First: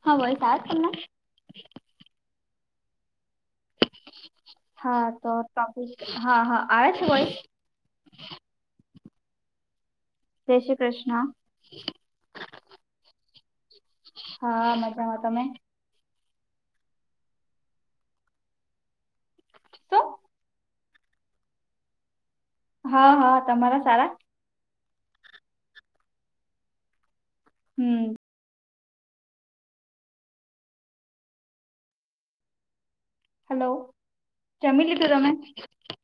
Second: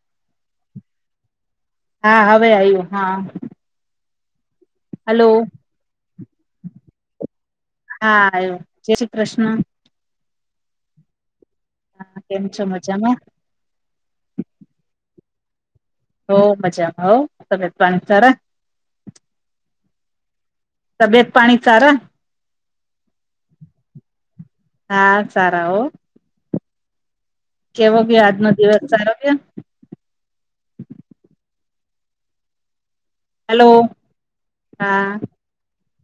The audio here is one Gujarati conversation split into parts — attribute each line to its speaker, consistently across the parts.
Speaker 1: [unintelligible]
Speaker 2: હા હવે આવ્યો હા
Speaker 1: હા
Speaker 2: હલો
Speaker 1: તો ટોપિક હા હા આવે છે વાઈસ?
Speaker 2: હા આવ્યો જય શ્રી કૃષ્ણ.
Speaker 1: જય શ્રી કૃષ્ણ
Speaker 2: હા કેમ છો મજામાં?
Speaker 1: હા મજામાં તમે?
Speaker 2: હો મજામાં હો તબિયત પાણી સાર
Speaker 1: શું
Speaker 2: તબિયત પાણી સારા?
Speaker 1: હા હા તમારા સારા?
Speaker 2: હા સારા હોય.. કેવો
Speaker 1: હમ
Speaker 2: ગયો આજનો દિવસ સારો ગયો? હલો
Speaker 1: જમી
Speaker 2: હા
Speaker 1: લીધું તમે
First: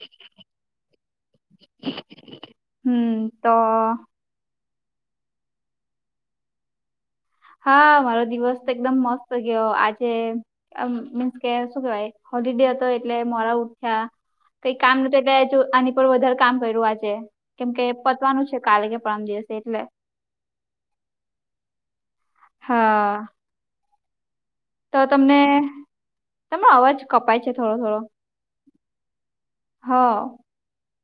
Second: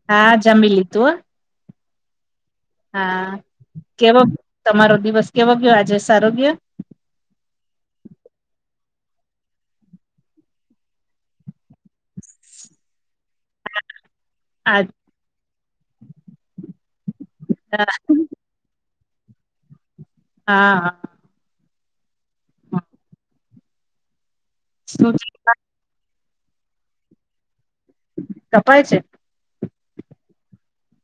Speaker 2: હા જમી લી તું હો
Speaker 1: [inaudible]
Speaker 2: હા
Speaker 1: તો
Speaker 2: કેવો ગયો તમારો દિવસ કેવો ગયો આજે સારો ગયો?
Speaker 1: હા મારો દિવસ તો એકદમ મસ્ત ગયો આજે મ મીન્સ કે શું કેવાય હોલિડે હતો એટલે મોરા ઉ કઈ
Speaker 2: આજ
Speaker 1: કામ નતુ એટલે આની પર વધારે કામ કર્યું આજે કેમ
Speaker 2: હા
Speaker 1: કે પતવાનું છે. કાલે કે પરમ દિવસે એટલે
Speaker 2: હા
Speaker 1: હા. તો
Speaker 2: શું
Speaker 1: તમને, તમે અવાજ કપાય છે થોડો થોડો,
Speaker 2: કપાય છે
Speaker 1: હ.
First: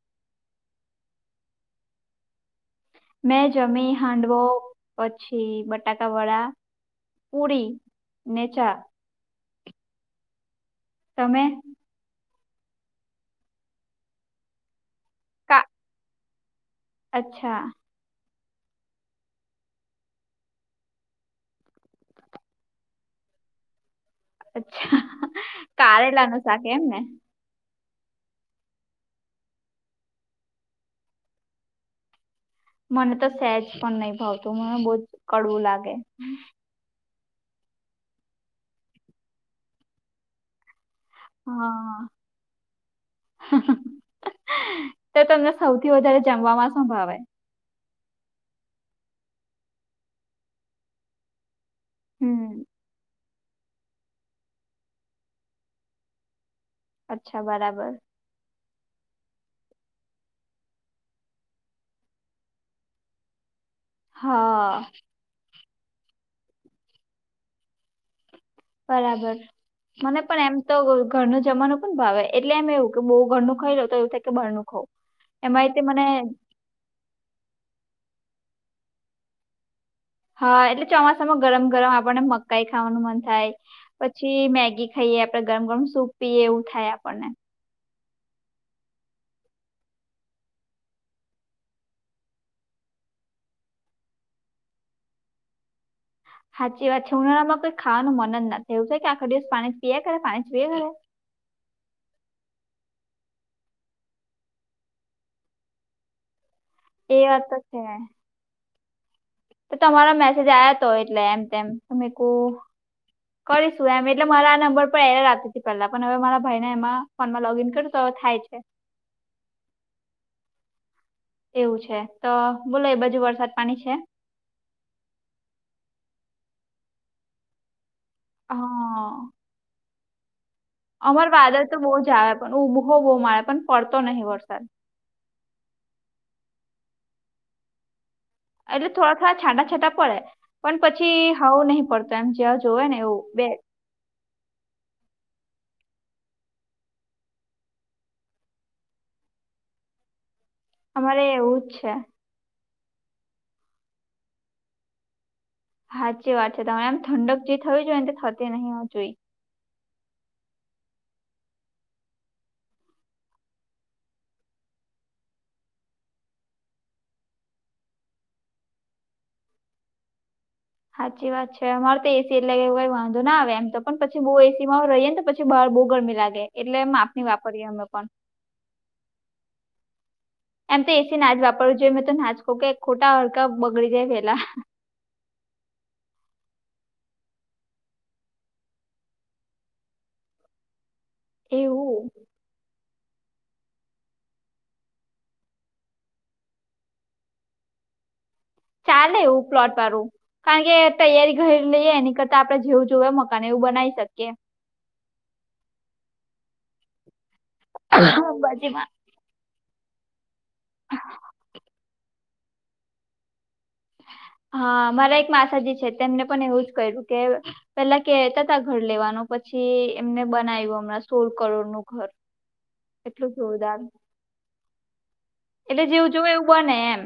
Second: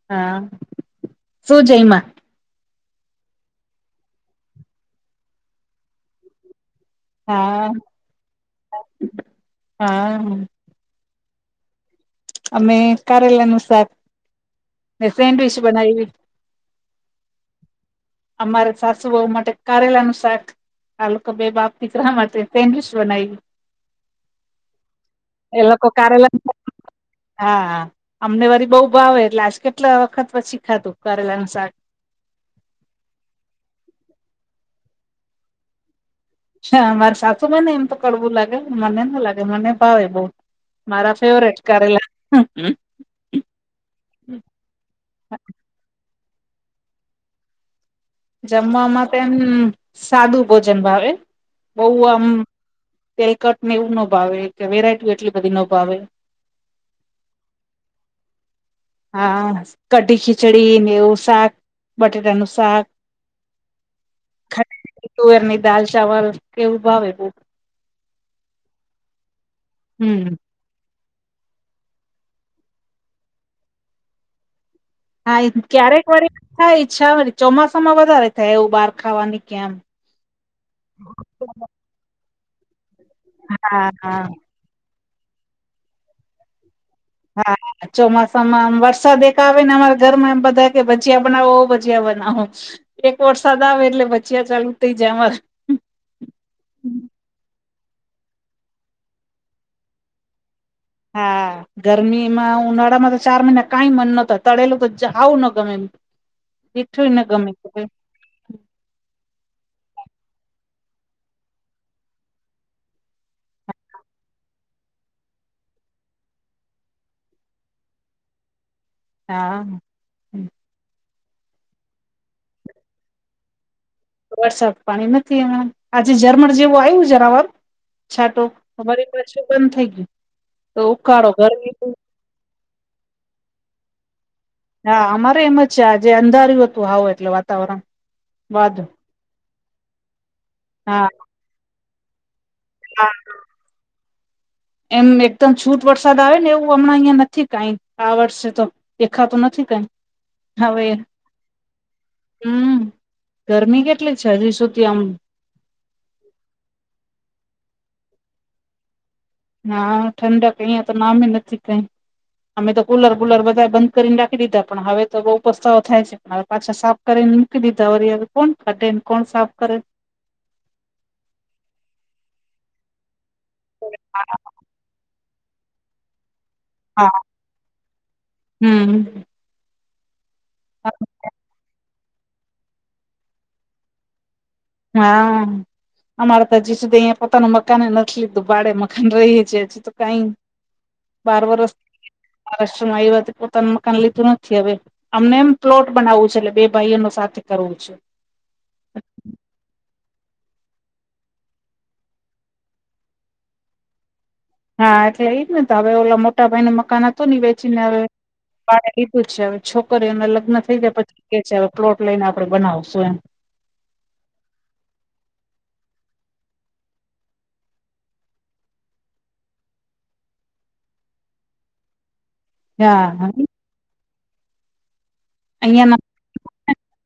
Speaker 2: હા શું જયમા?
Speaker 1: મેં જમી હાંડવો પછી બટાકા વડા પૂરી
Speaker 2: હા
Speaker 1: ને ચા
Speaker 2: હા હ
Speaker 1: તમે?
Speaker 2: અમે કારેલા નું શાક ને સેન્ડવીચ
Speaker 1: કા
Speaker 2: બનાયવી.
Speaker 1: અચ્છા.
Speaker 2: અમારે સાસુભાવ માટે કારેલા નું શાક. આ લોકો બે બાપ થી ગ્ર મળલશ બનાવી.
Speaker 1: અચ્છા,
Speaker 2: એ લોકો
Speaker 1: કારેલા ન શાક એમ ને.
Speaker 2: હા, અમને વરી બઉુ ભાવે એટલે આજ કેટલા વખત પછી ખાધું કરેલાનું શાક.
Speaker 1: મને તો સેજ પણ નહી ભાવતું મને બહજ કડવું લાગે.
Speaker 2: હા મારે સાસુમાં ને એમ તો કડવું લાગે મને ના લાગે મને ભાવે બઉ. મારા ફેવરેટ
Speaker 1: હા
Speaker 2: કરેલા.
Speaker 1: તો તમને સૌથી વધારે જમવામાં શું ભાવે?
Speaker 2: જમવામાં તેમ એમ સાદું ભોજન ભાવે, બહ આમ
Speaker 1: હમ
Speaker 2: તેલકટ ને એવું નો ભાવે કે વેરાયટી એટલી બધી નો ભાવે.
Speaker 1: અચ્છા બરાબર.
Speaker 2: હા કઢી ખીચડી નેવું શાક બટેટાનું શાક.
Speaker 1: હા.
Speaker 2: તુવેર ની દાલ ચાવલ કેવું ભાવે બ.
Speaker 1: બરાબર, મને
Speaker 2: હમ
Speaker 1: પણ એમ તો ઘર ન જમાનું પણ ભાવે એટલે એમ એવું કે બહુ ઘરનું ખાઈ લો તો એવું થાય કે બાર નું ખઉં.
Speaker 2: હા ક્યારેક વળ થાય છા ચોમાસામાં વધારે થાય એવું બહાર ખાવાની કેમ.
Speaker 1: હા એટલે ચોમાસામાં ગરમ ગરમ આપણને મકાઈ ખાવાનું મન થાય,
Speaker 2: હા હા
Speaker 1: પછી મેગી ખઈએ આપડે ગમ ગરમ સૂપ પીએ એવું થાય આપણને.
Speaker 2: હા. [unintelligible] ચોમાસામાં વરસાદ એકા આવે ને અમારા ઘરમાં એમ બધા કે ભજીયા બનાવો ભજીયા બનાવો. એક વરસાદ આવે એટલે બચિયા ચાલુ થઇ જમાં.
Speaker 1: સાચી વાત છે ઉના માં કોઈ ખાવાનું મન જ નથી એવું છે કે આખો દિવસ પાણી જ પીએ કરે પાણી પીવે કરે.
Speaker 2: હા. ગરમીમાં ઉનાળામાં તો ચાર મહિના કાઈ મન નત તળેલું તો જ આવું ન ગમે એ. દઠું
Speaker 1: એ
Speaker 2: ના
Speaker 1: વાત
Speaker 2: કમે
Speaker 1: તો છે
Speaker 2: કર
Speaker 1: તો તમારા મેસેજ આ્યા તો એટલે એમ તેમ તમે કહ કરીશું એમ એટલે મારા આ નંબર પર એતી હતી પહેલા પણ હવે મારા ભાઈ ને એમાં ફોન માં લોગઈન કર તો થાય છે.
Speaker 2: હા.
Speaker 1: એવું છે તો બોલો એ બધુ વરસાદ પાણી છે?
Speaker 2: વરસાદ પાણી નથી એ આજે જર્મણ જેવું આવ્યું જરાવાર. છાટો અમારી
Speaker 1: હા
Speaker 2: પાછું બંધ થઈ ગયું, તો
Speaker 1: અમાર
Speaker 2: ઉકાળો
Speaker 1: વાદળ તો
Speaker 2: ગરમી.
Speaker 1: બહુ જ આવે પણ ઊભો બોમાળે પણ પડતો નહીં વરસાદ.
Speaker 2: હા અમારે એમ જ છે આજે અંધાર્યું હતું આવું એટલે વાતાવરણ. વાદળ
Speaker 1: એટલે થોડા થોડા છાંડા છાંતાં પડે, પણ
Speaker 2: હા
Speaker 1: પછી હવો નહી પડતો એમ. જોવે ને
Speaker 2: હા
Speaker 1: એવું બે
Speaker 2: એમ એકદમ છૂટ વરસાદ આવે ને એવું હમણાં અહિયાં નથી કઈ આ વર્ષે તો. દેખાત નથી કઈ.
Speaker 1: અમારે એવું જ છે.
Speaker 2: હમ્મ ગરમી કેટલી છે હજી સુધી આમ
Speaker 1: સાાચી વાત છે તમારે આમ ઠંડક જે થવી જોઈ ને થતી નહીં હ જોઈ
Speaker 2: હા ઠંડ કહી તો નામે નથી કઈ અમે તો કુલર બુલર બધા બંધ કરીને નાખી દીધા પણ હવે તો બઉ ઉપસ્તાવો થાય છે. મા પાછા સાફ કરી ને મૂકી દીધા વર કોણ કઢે ને કોણ સાફ કરે.
Speaker 1: સાચી વાત છે અમારે તો એ સી એટલેવ વાંધો ના આવે એમ તો પણ પછી બહુ એ સી રહીએને તો પછી બ બહુ ગરમી લાગે એટલે માપ
Speaker 2: હા
Speaker 1: ની વાપરીએ અમે પણ.
Speaker 2: હમ.
Speaker 1: એમ તો એ સી નાચ વાપરવું જોઈએ મેં તો નાચ કે ખોટા હડકા બગડી જાય પેલા.
Speaker 2: હા. અમારે તો હજી સુધી અહીંયા પોતાનું મકાન ને નથી લીધું ભાડે મકાન રહીએ છીએ હજી તો કઈ બાર વરષ
Speaker 1: એવું
Speaker 2: મહારાષ્ટ્રમાં આવી વાતે પોતાનું મકાન લીધું નથી હવે અમને એમ પ્લોટ બનાવવું છે એટલે બે ભાઈઓનો સાથે કરવું છે.
Speaker 1: ચાલે એવું પ્લોટ વાળું કારણ કે તૈયારી ઘરે લઈએ એની કરતા આપડે જેવું જોએ મકાન એવું બનાવી શકીએ
Speaker 2: હા એટલે એઈજ ને તો હવે ઓલા મોટા ભાઈ નું મકાન હતું ઈ વેચીને
Speaker 1: બાજુમાં
Speaker 2: કીધું છે હવે છોકરીઓને લગ્ન થઈ જાય પછી કે છે હ પ્લોટ લઈને આપણે બનાવશું એમ
Speaker 1: હા મારા એક માસાજી છે તેમને પણ એવું જ કર્યું કે પેલા કેતા હતા ઘર લેવાનું પછી એમને બનાવ્યું હમણાં સોળ કરોડ નું ઘર
Speaker 2: હા
Speaker 1: એટલું જોરદાર એટલે
Speaker 2: અહિયાં
Speaker 1: જેવું જોવે એવું બને એમ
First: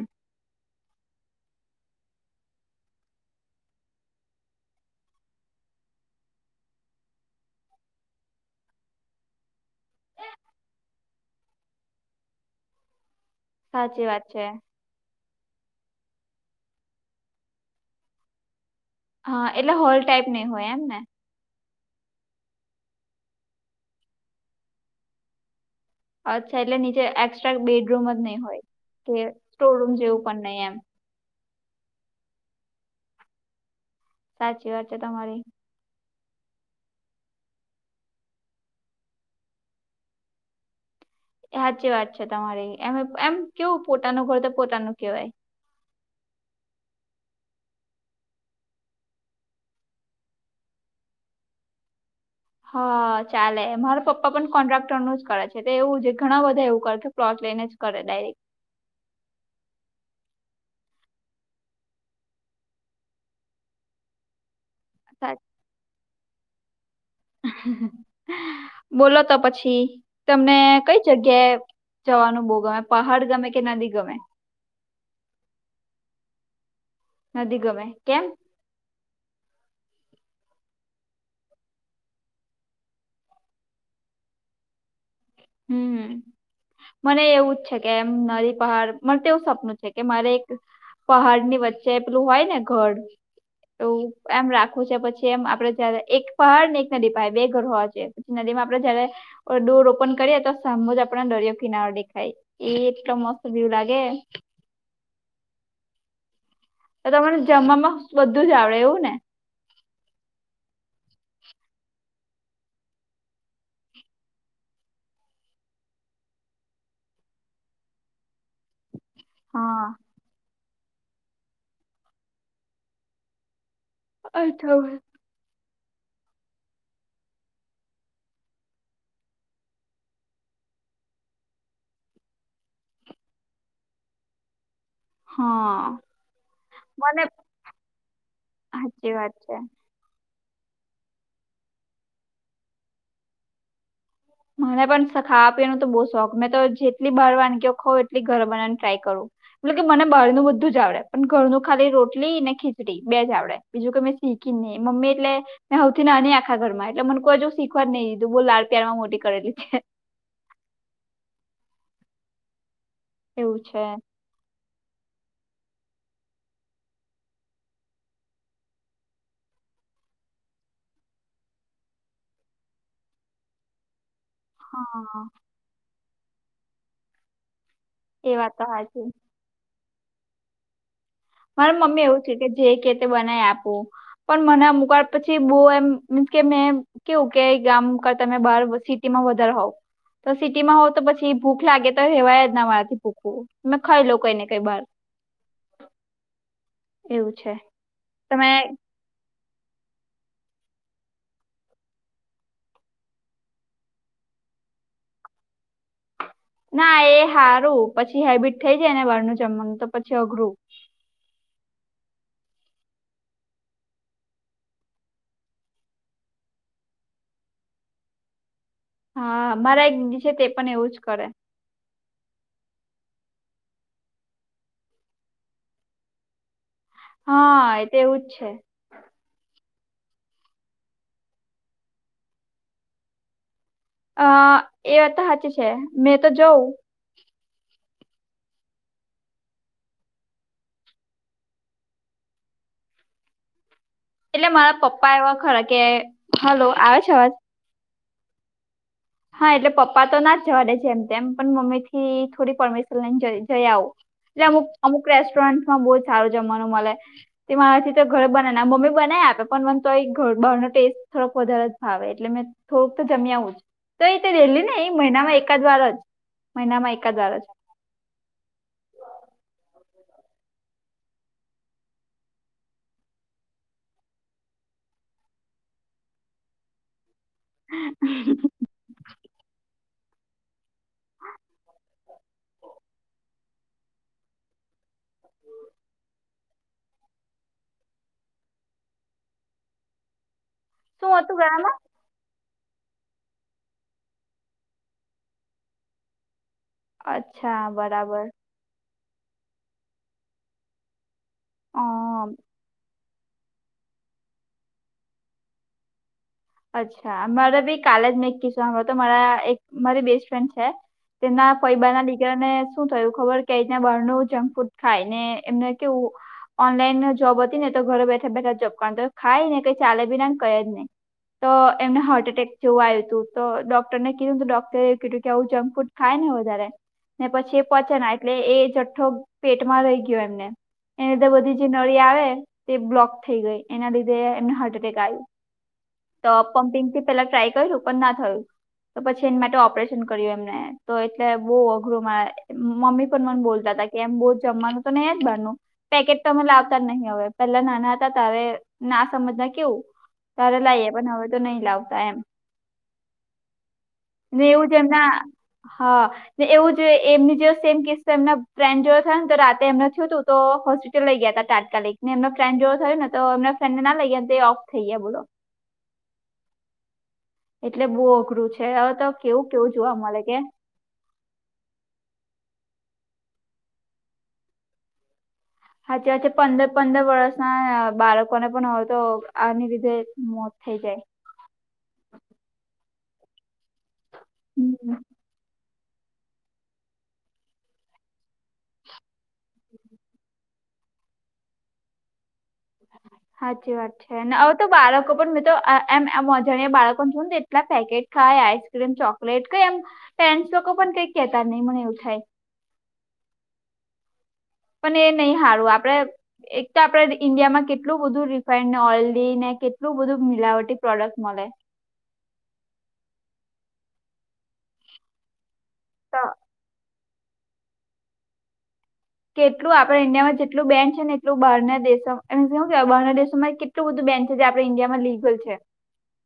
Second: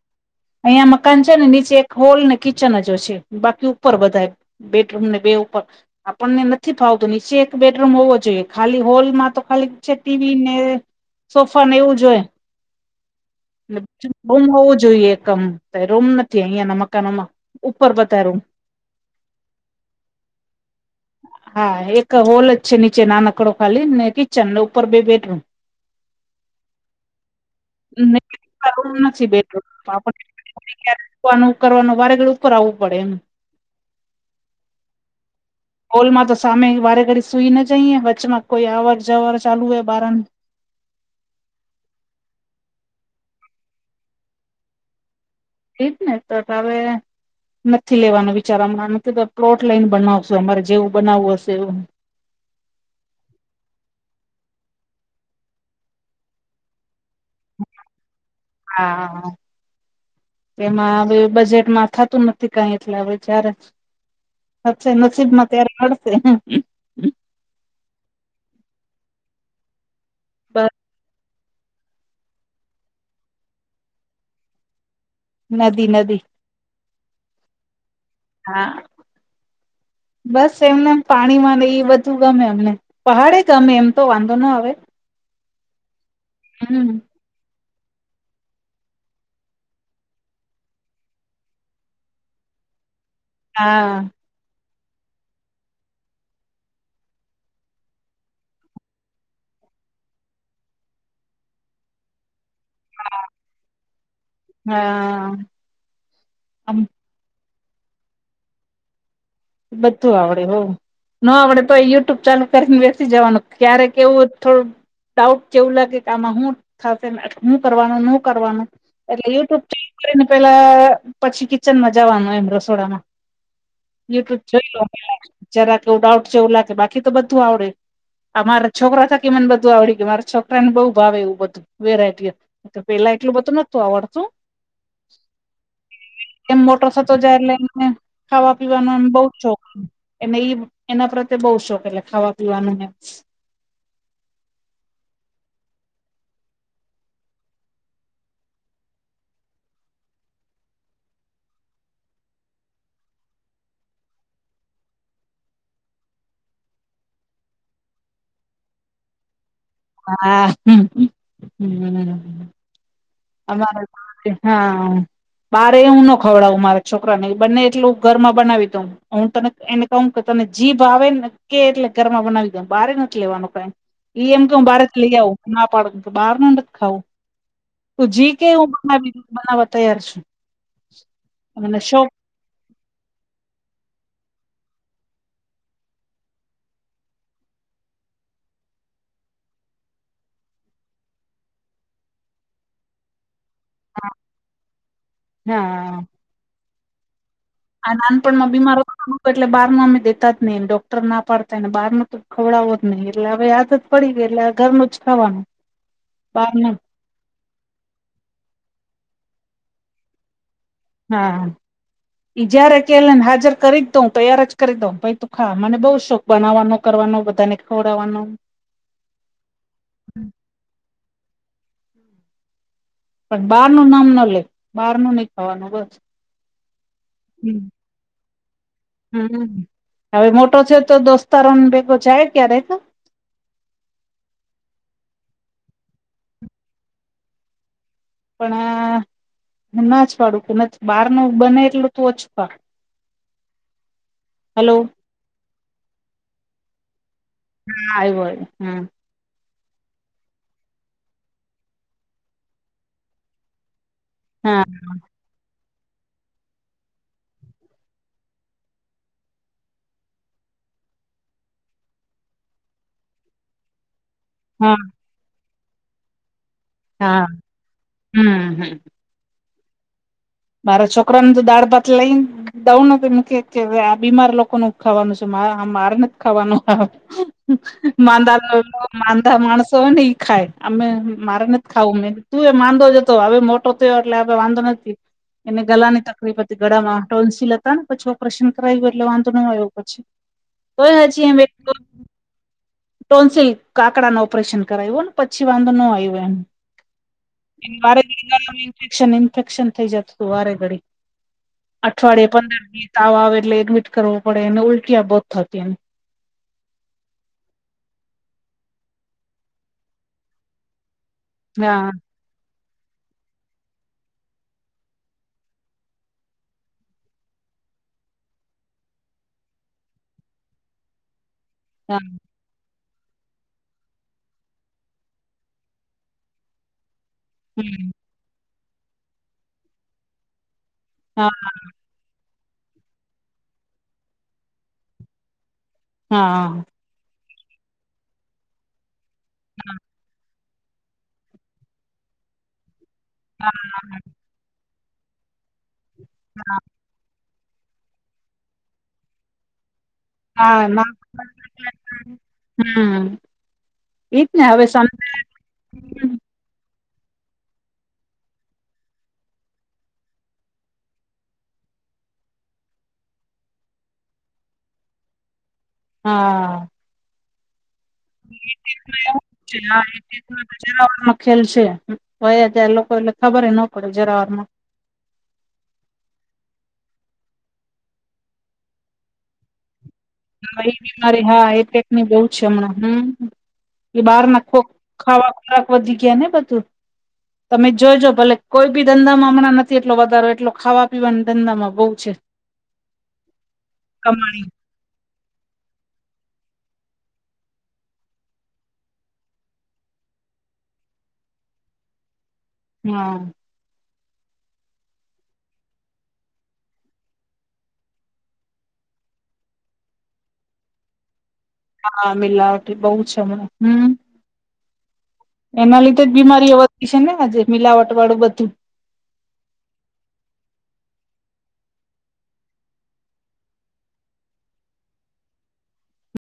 Speaker 2: અહિયાં મકાન છે ને નીચે એક હોલ ને કિચન જ છે બાકી ઉપર બધા બેડરૂમ ને બે ઉપર આપણને નથી ફાવતું નીચે એક બેડરૂમ હોવો જોઈએ ખાલી હોલમાં તો ખાલી છે ટીવી ને સોફા ને એવું જોય એ
Speaker 1: સાચી વાત
Speaker 2: રૂમ
Speaker 1: છે
Speaker 2: હોવું જોઈએ કમ રૂમ નથી અહિયાંના મકાનોમાં ઉપર બતા રૂમ.
Speaker 1: હા એટલે હોલ ટાઈપ નઈ હોય એમ ને
Speaker 2: હા એક હોલ જ છે નીચે નાનકડો ખાલી ને કિચન ઉપર બેડરૂમ
Speaker 1: અચ્છા એટલે નીચે એસ્ટ્રા બેડરૂમ જ નહી હોય
Speaker 2: રૂમ
Speaker 1: કે
Speaker 2: નથી બેડરૂમ
Speaker 1: સ્ટોરરૂમ જેવું પણ નહી એમ
Speaker 2: કરવાનું વારેગડી ઉપર આવવું પડે એમને
Speaker 1: સાચી વાત છે તમારી
Speaker 2: હોલમાં તો સામે વારે ઘડી સુઈ ન જઈએ વચમાં કોઈ આવર જવર ચાલુ હોય બહારને
Speaker 1: સાચી વાત છે તમારી એ એમ કેવું પોતાનું ઘર તો પોતાનું કેવાય
Speaker 2: ઠીક ને તો હવે નથી લેવાનો વિચાર અમારા નથી પ્લોટ લઈને બનાવશો અમારે જેવું બનાવું હશે એવું
Speaker 1: હા ચાલે મારા પપ્પા પણ કોન્ટ્રાક્ટર નું જ કરે છે તો એવું છે ઘણા બધા એવું કરે છે. પ્લોટ લઇને જ કરે ડાયરેક્ટ
Speaker 2: હા હા એમાં હ બજેટમાં થતું નથી કઈ એટલે હવે જ્યારે. હાડે
Speaker 1: સાચું.
Speaker 2: નસીબમા તાર મળશે
Speaker 1: બોલો તો પછી તમને
Speaker 2: બસ
Speaker 1: કઈ જગ્યાએ જવાનું બહુ ગમે પહાડ ગમે કે નદી ગમે
Speaker 2: નદી નદી
Speaker 1: નદી ગમે કેમ.
Speaker 2: હા બસ એમનેમ પાણીમાંને એ બધું ગમે એમને પહાડે ગમે એમ તો વાંધો નો આવે
Speaker 1: હમ્મ
Speaker 2: હમ.
Speaker 1: મને એવું છે. કે એમ નદી પહાડ મનતો એવુ સપનું છે કે મારે એક. પહાડ ની વચ્ચેેલું હોય ને ઘર એવું.
Speaker 2: હા
Speaker 1: એમ રાખું છે પછી એમ આપડે જારે એક પહાડ ને એક નદી પાય બે ઘર હોવા જોયે નદી માં આપડે જ દૂર રોપણ. કરીએ તો સાંભે જ આપણા દરિયો કિનારો દેખાય એ એટલો મસ્ત વ્યુ લાગે.
Speaker 2: હા. આમ
Speaker 1: તો તમને જમવામાં બધું જ આવડે એવું ને.
Speaker 2: બધું આવડે હો. ન આવડે તો યુટ્યુબ ચાલુ કરીને બેસી જવાનું ક્યારેક કે એવું થોડું. ડાઉટ કેવું લાગે કે આમાં હું થશે હું કરવાનું ન કરવાનું. એટલે યુટ્યુબ
Speaker 1: હા
Speaker 2: કરીને પેલા પછી કિચન માં જવાનું એમ રસોડામાં. યુટ્યુબ જોય
Speaker 1: અચ્છા.
Speaker 2: લો જરા કેું ડાઉટ છેવું લાગે બાકી તો બધું આવડે. આ મારા છોકરા થકી મને બધું આવડી ગયું મારા છોકરા ને બહુ ભાવે એવું બધું વેરાયટીઓ. તો પેલા એટલું બધું નતું આવડતું.
Speaker 1: હા
Speaker 2: એમ મોટા થતો
Speaker 1: મને
Speaker 2: જાય એટ લને ખાવા. પીવાનો એ
Speaker 1: સાચી
Speaker 2: બહુ
Speaker 1: વાત છે
Speaker 2: શોખ એને એના પ્રત્યે બઉ શોખ એટલે ખાવા પીવાનું.
Speaker 1: મને પણ ખાવા પીવાનું તો બહુ શોખ મેં તો જેટલી બહારવાની કે ખઉ એટલી ઘર બનાવાની ટ્રાય કરું. મલ કે મને બહારનું બધું જ આવડે પણ ઘરનું ખાલી રોટલી ને ખીચડી બે જ આવડે. બીજું કાય મે સીખી ન‌ઇ મમ્મી એટલે. મે હ‌ઉ થી નાની આખા ઘરમાં એટલેને કોઈવ શીખવા જ નહીં દીધું બહુ લાડ પ્યારમાં મોટી કરી દિધી.
Speaker 2: હા હ
Speaker 1: એવું
Speaker 2: અમારે.
Speaker 1: છે
Speaker 2: હા બારે હું નો ખવડાવું મારા છોકરાને બંને એટલું ઘરમાં બનાવી દ‌ઉ. હું તને એને કહું કે તને જીભ આવે ને કે એટલે ઘરમાં બનાવી દ‌ઉ બાર નથી લેવાનું કઈ. ઇ એમ. હું બારે થી લઈ
Speaker 1: હા
Speaker 2: આવું ના પાડુ તો બહાર ન ખાવું તું જી
Speaker 1: એ
Speaker 2: કે
Speaker 1: વાત તો
Speaker 2: હું
Speaker 1: સાચી
Speaker 2: બાનાવી. બનાવવા તૈયાર છું.
Speaker 1: મારા
Speaker 2: મને
Speaker 1: મમ્મી
Speaker 2: શોખ
Speaker 1: એવું છે કે જે કે તે બનાવી આપવું. પણ મને અમુક વાર પછી બહુ એમ મીસ કે મે. કેવું કે ગામ કરતે તમે બાર સિટી માં વધારે હોવ. તો સિટી માં હોવ તો પછી ભૂખ લાગે તો રેવાય જ ના મારાથી ભૂખવું તમે ખાઈ લો કઈ ને કઈ બહાર.
Speaker 2: હા.
Speaker 1: એવું છે.
Speaker 2: આ નાનપણ
Speaker 1: તમે
Speaker 2: માં બીમારો. હું તો એટલે બાર નુ અમ દેતા જ નહી ડોક્ટર ના પાડતા ને બારો તો ખવડાવો જ નહી‌ એટલે હવે આદત. પડી ગઈ એટલે ઘરનું જ ખાવાનું બાર.
Speaker 1: હા એ હારું પછી હેબિટ થઈ જાયને બારનું જમવાનું તો પછી અઘરું.
Speaker 2: હા. ઈ જયારે કે ને હાજર કરી જ દઉં તૈયાર જ કરી દઉં ભાઈ તું ખા મને બહુ શોખ. બનાવવાનો કરવાનો બધાને ખવડાવવાનો.
Speaker 1: હા મારા એક દીદી છે તે પણ એવું જ કરે.
Speaker 2: પણ બહાર નું નામ ના લે બાર નું નહી ખવાનું બસ. હમ.
Speaker 1: તેવું જ છે.
Speaker 2: હવે મોટો છે તો દોસ્તારોને ભેગો જાય ક્યારે.
Speaker 1: અ એ વાત હાચી છે મેં તો જઉં.
Speaker 2: પણ આ નાજ પાડું કે નથી બહાર નુ બને એટલું તું ઓછુ ખા. [unintelligible]
Speaker 1: એટલે મારા પપ્પા એવા ખરા કે હલો આવે છે અવાજ.
Speaker 2: હા આઈબો હમ.
Speaker 1: હા એટલે પપ્પા તો ના જવા દે જેમ તેમ પણ મમ્મી થી થોડી પરમિશન લઈને જઈ આવ. એટલે
Speaker 2: હા
Speaker 1: અમુક અમુક રેસ્ટોરન્ટમાં બહુ જ સારું જમવાનું મળે. તે મારાથી તો ઘર બનાવ મમ્મી બનાવી આપે પણ મને તો એ ઘ બહારનો ટેસ્ટ થોડોક વધારે ભાવે એટલે મે થોડુંક તો જમ્યા આવું જ તો એ
Speaker 2: હા
Speaker 1: રેલી ને
Speaker 2: હા
Speaker 1: એ મહિનામાં એકાદ વાર જ મહિનામાં એકાદ
Speaker 2: હા
Speaker 1: વાર જ.
Speaker 2: હમ હમ મારો છોકરન તો દાળભાત લઈ ને દઉં ન એ કે કે આ બીમાર લોકોનું ખાવાનું છે મારે આ મારે નથી ખાવાનું. માંદા [inaudible] માંદા માણસો હોય ને ઈ ખાય. અમે મારે નથ ખાવું મે તું એ માંદો જ હતો હવે મોટો થયો એટલે હવે વાંધો નથી. એને ગલાની તકલીફ હતી ગળામાં ટોન્સીલ હતા ને પછી ઓપરેશન કરાવ ગયું એટલે વાંધો ન આવ્યો પછી. તોએ
Speaker 1: શું
Speaker 2: હછી એ
Speaker 1: હતું
Speaker 2: બે.
Speaker 1: ગળામાં
Speaker 2: ટોન્સીલ કાકડા નુ ઓપરેશન કરાવ હોને પછી વાંધો ન આવ્યો એમ.
Speaker 1: અચ્છા
Speaker 2: મારે
Speaker 1: બરાબર
Speaker 2: [inaudible] ઇન્ફેક્શન ઇન્ફેક્શન થઈ જતું હતું વારે ઘડી
Speaker 1: અમ
Speaker 2: અઠવાડિયે પંદર દિવસ તાવ આવે એટલે એડમિટ કરવો પડે એ અને ઉલટિયા બહુ થતી ને એમ.
Speaker 1: અચ્છા મારે બી કાલે જ મેં એક કિસ્સો હાંભળ્યો તો મારા એક મારી બેસ્ટ ફ્રેન્ડ છે. તેના
Speaker 2: હા
Speaker 1: ફઇબાના દિક તે અને શું થયું ખબર કે અહીંનું બરનું જંક ફૂડ ખાય ને એમને કેવું ઓનલાઈન જોબ હતી ને તો ઘરે બેઠા બેઠા જોબ કર ખાય ને કઈ ચાલે બી નાને કઈ જ નઈ. તો
Speaker 2: હા
Speaker 1: એમને હાર્ટ એટેક જેવું આયુ તું તો ડોક્ટરને કીધું ને તો ડોક્ટરે એ કીધું કે આવું જંક ફૂડ ખાય ને વધારે ને પછી એ
Speaker 2: હમ
Speaker 1: પચેના એટલે એ જઠ્ઠો પેટમાં રહી ગયો એમને એની
Speaker 2: હા
Speaker 1: લીધે બધી જે નળ નળી આવે તે બ્લોક થઈ ગઈ એના લીધે એમને હાર્ટ એટેક આયુ. તો
Speaker 2: હા
Speaker 1: પમ્પિંગથી પેલા ટ્રાય કર્યું પન ના થયું તો પછી એની માટે ઓપરેશન કર્યું એમને તો એટલે બહુ અઘરું મારા મમ્મી પણ મને બોલતા તા કે
Speaker 2: હા
Speaker 1: એમ બહુ જમવાનું તો નહીં જ બારનું. પેકેટ તો અમે લાવતા જ નહી હવે પેલા નાના હતા તારે ના સમજને કેવું તારે
Speaker 2: હા
Speaker 1: લાઈએ
Speaker 2: ના
Speaker 1: પણ હવે તો નહી લાવતા એમ.
Speaker 2: હમ એજ
Speaker 1: ને
Speaker 2: હવે
Speaker 1: એવું જ એમના
Speaker 2: સાંજે
Speaker 1: હહ ને એવું જો એમની જેવો સેમ કિસ્સો એમના ફ્રેન્ડ જોડે થયોન તો રાતે એમને થયું તું. તો હોસ્પિટલ લઈ ગયાતા તાત્કાલિક ને એમનો ફ્રેન્ડ જોડે થયું ને તો એમના ફ્રેન્ડને ના લઈ ગયા અને તે ઓફ થઈ ગયા બોલો
Speaker 2: હા
Speaker 1: એટલે બહુ અઘરું છે હવે તો કેવું કેવું જોવા મલે કે
Speaker 2: જરા વારનો ખેલ છે હવે અત્યારે લોકોને ખબરે ન પડે જરાવારમાં.
Speaker 1: હાચી વાતે પંદર પંદર વર્ષના બાળકોને પણ હવે તો આની લીધે મોત
Speaker 2: હા એ
Speaker 1: થઈ જાય
Speaker 2: બીમારી હા એટેકની બહુ છે હમણાં હમ. એ બહારના ખો
Speaker 1: હમ
Speaker 2: ખાવા ખોરાક વધી ગયાને બધું. તમે જો જો ભલે કોઈ બી ધંધામાં હમણાં નથી એટલો વધારો એટલો ખાવા પીવાના ધંધામાં બહુ છે.
Speaker 1: હાચી વાત છે ને
Speaker 2: કમાણી
Speaker 1: હવ તો બાળકો પણ મેં તો એમ એમ અજાણ્યા બાળકોને જોન તો એટલા પેકેટ ખાય, આઈસક્રીમ ચોકલેટ કઈ એમ પેન્ટસ લોકો પણ કઈ કેતા નહીં મને એવું થાય.
Speaker 2: હા
Speaker 1: પન એ નહી હારુ આપડે એક તો આપડે ઈન્ડિયામાં કેટલું બધું રિફાઈન્ડ ઓઇલીને કેટલું બધું મિલાવટી પ્રોડક્ટ મલે.
Speaker 2: હા મિલાવટી બહુ છે હમણાં હમ. એના લીધે જ બીમારીઓ વધી છે ને આજે મિલાવટ વાળું બધું.
Speaker 1: કેટલું આપડા ઈન્ડિયામાં જેટલું બેન છે ને એટલું બહારના દેશો એ મીન્સ હું કેવાય બહારના દેશોમાં એ કેટ કેટલું બધું બેન છે જે આપણા ઇન્ડિયામાં લીગલ છે.